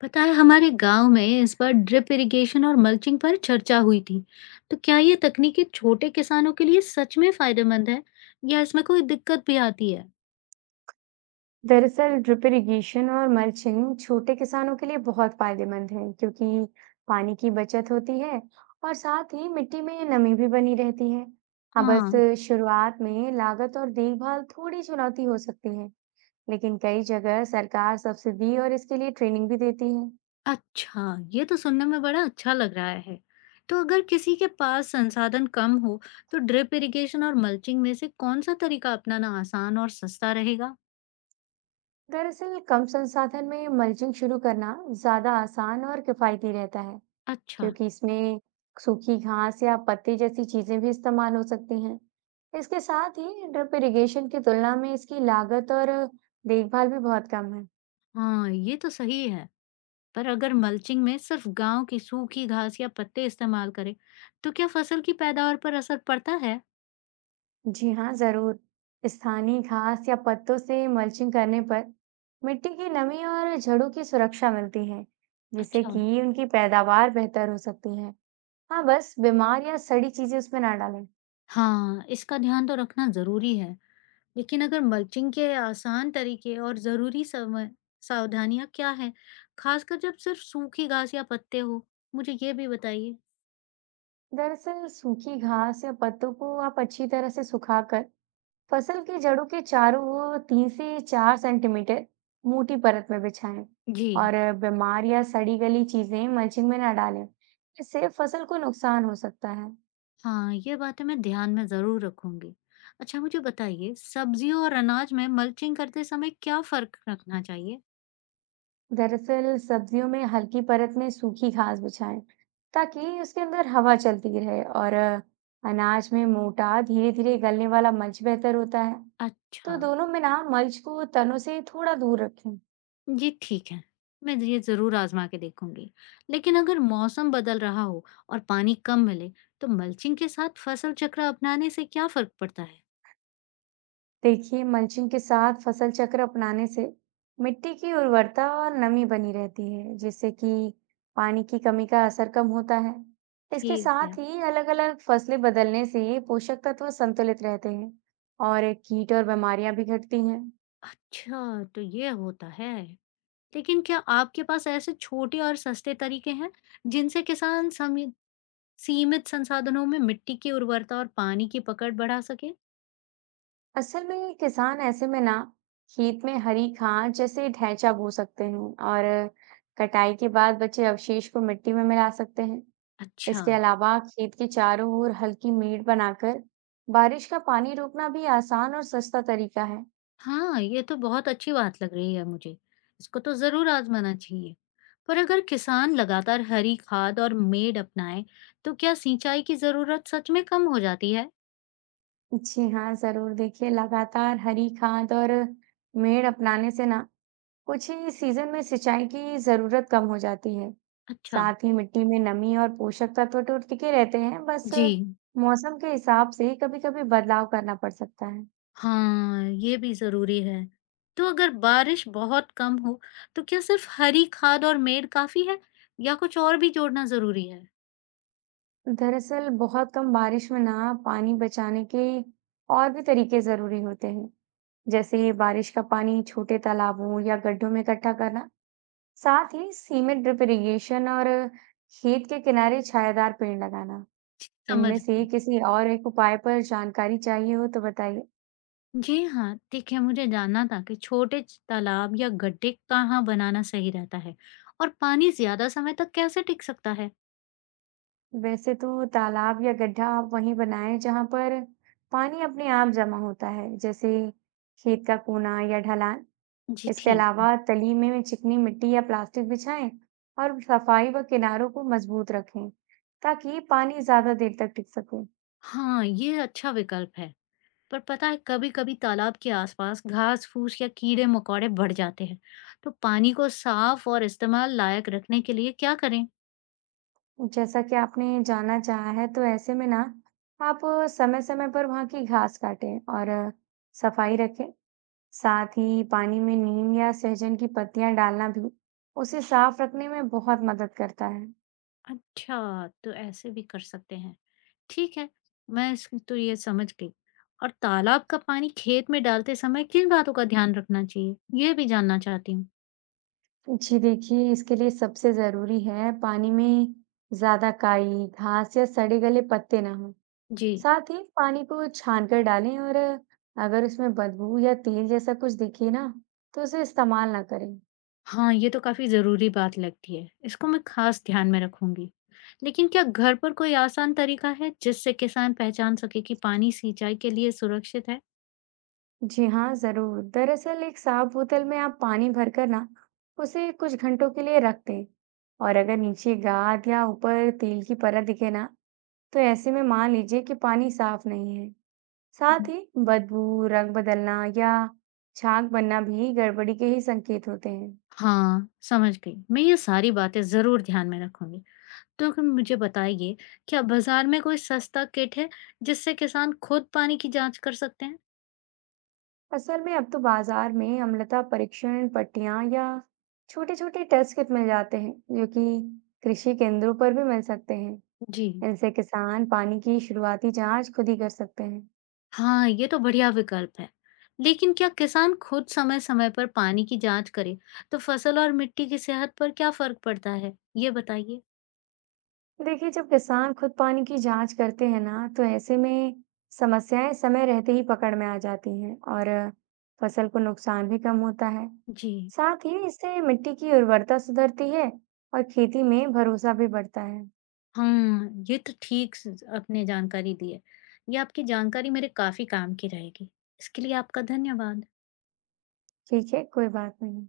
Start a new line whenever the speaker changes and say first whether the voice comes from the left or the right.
left: पता है हमारे गांव में इस बार ड्रिप इरिगेशन और मल्चिंग पर चर्चा हुई थी। तो क्या ये तकनीकें छोटे किसानों के लिए सच में फायदेमंद है या इसमें कोई दिक्कत भी आती है?
right: दरअसल ड्रिप इरिगेशन और मल्चिंग छोटे किसानों के लिए बहुत फायदेमंद है, क्योंकि पानी की बचत होती है और साथ ही मिट्टी में नमी भी बनी रहती है। हाँ, बस
left: हाँ।
right: शुरुआत में लागत और देखभाल थोड़ी चुनौती हो सकती है, लेकिन कई जगह सरकार सब्सिडी और इसके लिए ट्रेनिंग भी देती है।
left: अच्छा, ये तो सुनने में बड़ा अच्छा लग रहा है। तो अगर किसी के पास संसाधन कम हो, तो ड्रिप इरिगेशन और मल्चिंग में से कौन सा तरीका अपनाना आसान और सस्ता रहेगा?
right: दरअसल कम संसाधन में मल्चिंग शुरू करना ज्यादा आसान और किफायती रहता है,
left: अच्छा।
right: क्योंकि इसमें सूखी घास या पत्ते जैसी चीजें भी इस्तेमाल हो सकती हैं। इसके साथ ही ड्रिप इरिगेशन की तुलना में इसकी लागत और देखभाल भी बहुत कम है।
left: हाँ, ये तो सही है। पर अगर मल्चिंग में सिर्फ गांव की सूखी घास या पत्ते इस्तेमाल करें, तो क्या फसल की पैदावार पर असर पड़ता है?
right: जी हाँ, जरूर। स्थानीय घास या पत्तों से मल्चिंग करने पर मिट्टी की नमी और जड़ों की सुरक्षा मिलती है, जिससे
left: अच्छा।
right: कि उनकी पैदावार बेहतर हो सकती है। हाँ, बस बीमार या सड़ी चीजें उसमें ना डालें।
left: हाँ, इसका ध्यान तो रखना जरूरी है। लेकिन अगर मल्चिंग के आसान तरीके और जरूरी समय, सावधानियां क्या है, खासकर जब सिर्फ सूखी घास या पत्ते हो, मुझे ये भी बताइए।
right: दरअसल सूखी घास या पत्तों को आप अच्छी तरह से सुखाकर फसल की जड़ों के चारों ओर 3 से 4 सेंटीमीटर मोटी परत में बिछाएं,
left: जी
right: और बीमार या सड़ी गली चीजें मल्चिंग में ना डालें। इससे फसल को नुकसान हो सकता है।
left: हाँ, ये बातें मैं ध्यान में जरूर रखूंगी। अच्छा, मुझे बताइए सब्जियों और अनाज में मल्चिंग करते समय क्या फर्क रखना चाहिए?
right: दरअसल सब्जियों में हल्की परत में सूखी घास बिछाएं, ताकि उसके अंदर हवा चलती रहे, और अनाज में मोटा धीरे धीरे गलने वाला मल्च बेहतर होता है। तो
left: अच्छा।
right: दोनों में ना, मल्च को तनों से थोड़ा दूर रखें।
left: जी ठीक है, मैं ये ज़रूर आज़मा के देखूंगी। लेकिन अगर मौसम बदल रहा हो और पानी कम मिले, तो मल्चिंग के साथ फसल चक्र अपनाने से क्या फर्क पड़ता है?
right: देखिए, मल्चिंग के साथ फसल चक्र अपनाने से मिट्टी की उर्वरता और नमी बनी रहती है, जिससे कि पानी की कमी का असर कम होता है। इसके
left: ठीक है।
right: साथ ही अलग-अलग फसलें बदलने से पोषक तत्व संतुलित रहते हैं और कीट और बीमारियां भी घटती हैं।
left: अच्छा, तो ये होता है। लेकिन क्या आपके पास ऐसे छोटे और सस्ते तरीके हैं, जिनसे किसान समी सीमित संसाधनों में मिट्टी की उर्वरता और पानी की पकड़ बढ़ा सके?
right: असल में किसान ऐसे में ना, खेत में हरी खाद जैसे ढैंचा बो सकते हैं और कटाई के बाद बचे अवशेष को मिट्टी में मिला सकते हैं।
left: अच्छा।
right: इसके अलावा खेत के चारों ओर हल्की मेड़ बनाकर बारिश का पानी रोकना भी आसान और सस्ता तरीका है।
left: हाँ, ये तो बहुत अच्छी बात लग रही है मुझे। इसको तो ज़रूर आज़माना चाहिए। पर अगर किसान लगातार हरी खाद और मेड़ अपनाए, तो क्या सिंचाई की ज़रूरत सच में कम हो जाती है?
right: जी हाँ, जरूर। देखिए, लगातार हरी खाद और मेड़ अपनाने से ना, कुछ ही सीजन में सिंचाई की जरूरत कम हो जाती है।
left: अच्छा।
right: साथ ही मिट्टी में नमी और पोषक तत्व तो टिके रहते हैं। बस
left: जी।
right: मौसम के हिसाब से कभी-कभी बदलाव करना पड़ सकता है।
left: हाँ, ये भी ज़रूरी है। तो अगर बारिश बहुत कम हो, तो क्या सिर्फ हरी खाद और मेड़ काफ़ी है या कुछ और भी जोड़ना ज़रूरी है?
right: दरअसल बहुत कम बारिश में ना, पानी बचाने के और भी तरीके जरूरी होते हैं। जैसे बारिश का पानी छोटे तालाबों या गड्ढों में इकट्ठा करना, साथ ही सीमित ड्रिप इरिगेशन, और खेत के किनारे छायादार पेड़ लगाना।
left: समझ
right: इनमें से
left: गई।
right: किसी और एक उपाय पर जानकारी चाहिए हो तो बताइए।
left: जी हाँ, देखिए मुझे जानना था कि तालाब या गड्ढे कहाँ बनाना सही रहता है और पानी ज्यादा समय तक कैसे टिक सकता है।
right: वैसे तो तालाब या गड्ढा आप वहीं बनाएं जहां पर पानी अपने आप जमा होता है, जैसे खेत का कोना या ढलान।
left: जी
right: इसके
left: ठीक है।
right: अलावा तली में चिकनी मिट्टी या प्लास्टिक बिछाएं, और सफाई व किनारों को मजबूत रखें, ताकि पानी ज्यादा देर तक टिक सके।
left: हाँ, ये अच्छा विकल्प है। पर पता है कभी कभी तालाब के आसपास घास फूस या कीड़े मकोड़े बढ़ जाते हैं, तो पानी को साफ और इस्तेमाल लायक रखने के लिए क्या करें?
right: जैसा कि आपने जानना चाहा है, तो ऐसे में ना, आप समय समय पर वहां की घास काटें और सफाई रखें। साथ ही पानी में नीम या सहजन की पत्तियां डालना भी उसे साफ रखने में बहुत मदद करता है।
left: अच्छा, तो ऐसे भी कर सकते हैं। ठीक है, मैं इस तो ये समझ गई। और तालाब का पानी खेत में डालते समय किन बातों का ध्यान रखना चाहिए? ये भी जानना चाहती हूँ।
right: जी, देखिए, इसके लिए सबसे जरूरी है पानी में ज्यादा काई, घास या सड़े गले पत्ते ना हों।
left: जी।
right: साथ ही पानी को छानकर डालें, और अगर उसमें बदबू या तेल जैसा कुछ दिखे ना, तो उसे इस्तेमाल ना करें।
left: हाँ, ये तो काफ़ी ज़रूरी बात लगती है। इसको मैं ख़ास ध्यान में रखूँगी। लेकिन क्या घर पर कोई आसान तरीका है जिससे किसान पहचान सके कि पानी सिंचाई के लिए सुरक्षित है?
right: जी हाँ, जरूर। दरअसल एक साफ बोतल में आप पानी भरकर ना, उसे कुछ घंटों के लिए रख दें, और अगर नीचे गाद या ऊपर तेल की परत दिखे ना, तो ऐसे में मान लीजिए कि पानी साफ नहीं है। साथ
left: हम्म।
right: ही बदबू, रंग बदलना या छाग बनना भी गड़बड़ी के ही संकेत होते हैं।
left: हाँ, समझ गई। मैं ये सारी बातें ज़रूर ध्यान में रखूँगी। तो अगर मुझे बताइए, क्या बाज़ार में कोई सस्ता किट है जिससे किसान खुद पानी की जाँच कर सकते हैं?
right: असल में अब तो बाजार में अम्लता परीक्षण पट्टियां या छोटे छोटे टेस्ट किट मिल जाते हैं, जो कि कृषि केंद्रों पर भी मिल सकते हैं।
left: जी।
right: इनसे किसान पानी की शुरुआती जांच खुद ही कर सकते हैं।
left: हाँ, ये तो बढ़िया विकल्प है। लेकिन क्या किसान खुद समय-समय पर पानी की जांच करे, तो फसल और मिट्टी की सेहत पर क्या फर्क पड़ता है? ये बताइए।
right: देखिए, जब किसान खुद पानी की जांच करते हैं ना, तो ऐसे में समस्याएं समय रहते ही पकड़ में आ जाती हैं और फसल को नुकसान भी कम होता है।
left: जी।
right: साथ ही इससे मिट्टी की उर्वरता सुधरती है और खेती में भरोसा भी बढ़ता है।
left: हाँ, ये तो ठीक स आपने जानकारी दी है। ये आपकी जानकारी मेरे काफ़ी काम की रहेगी। इसके लिए आपका धन्यवाद।
right: ठीक है, कोई बात नहीं।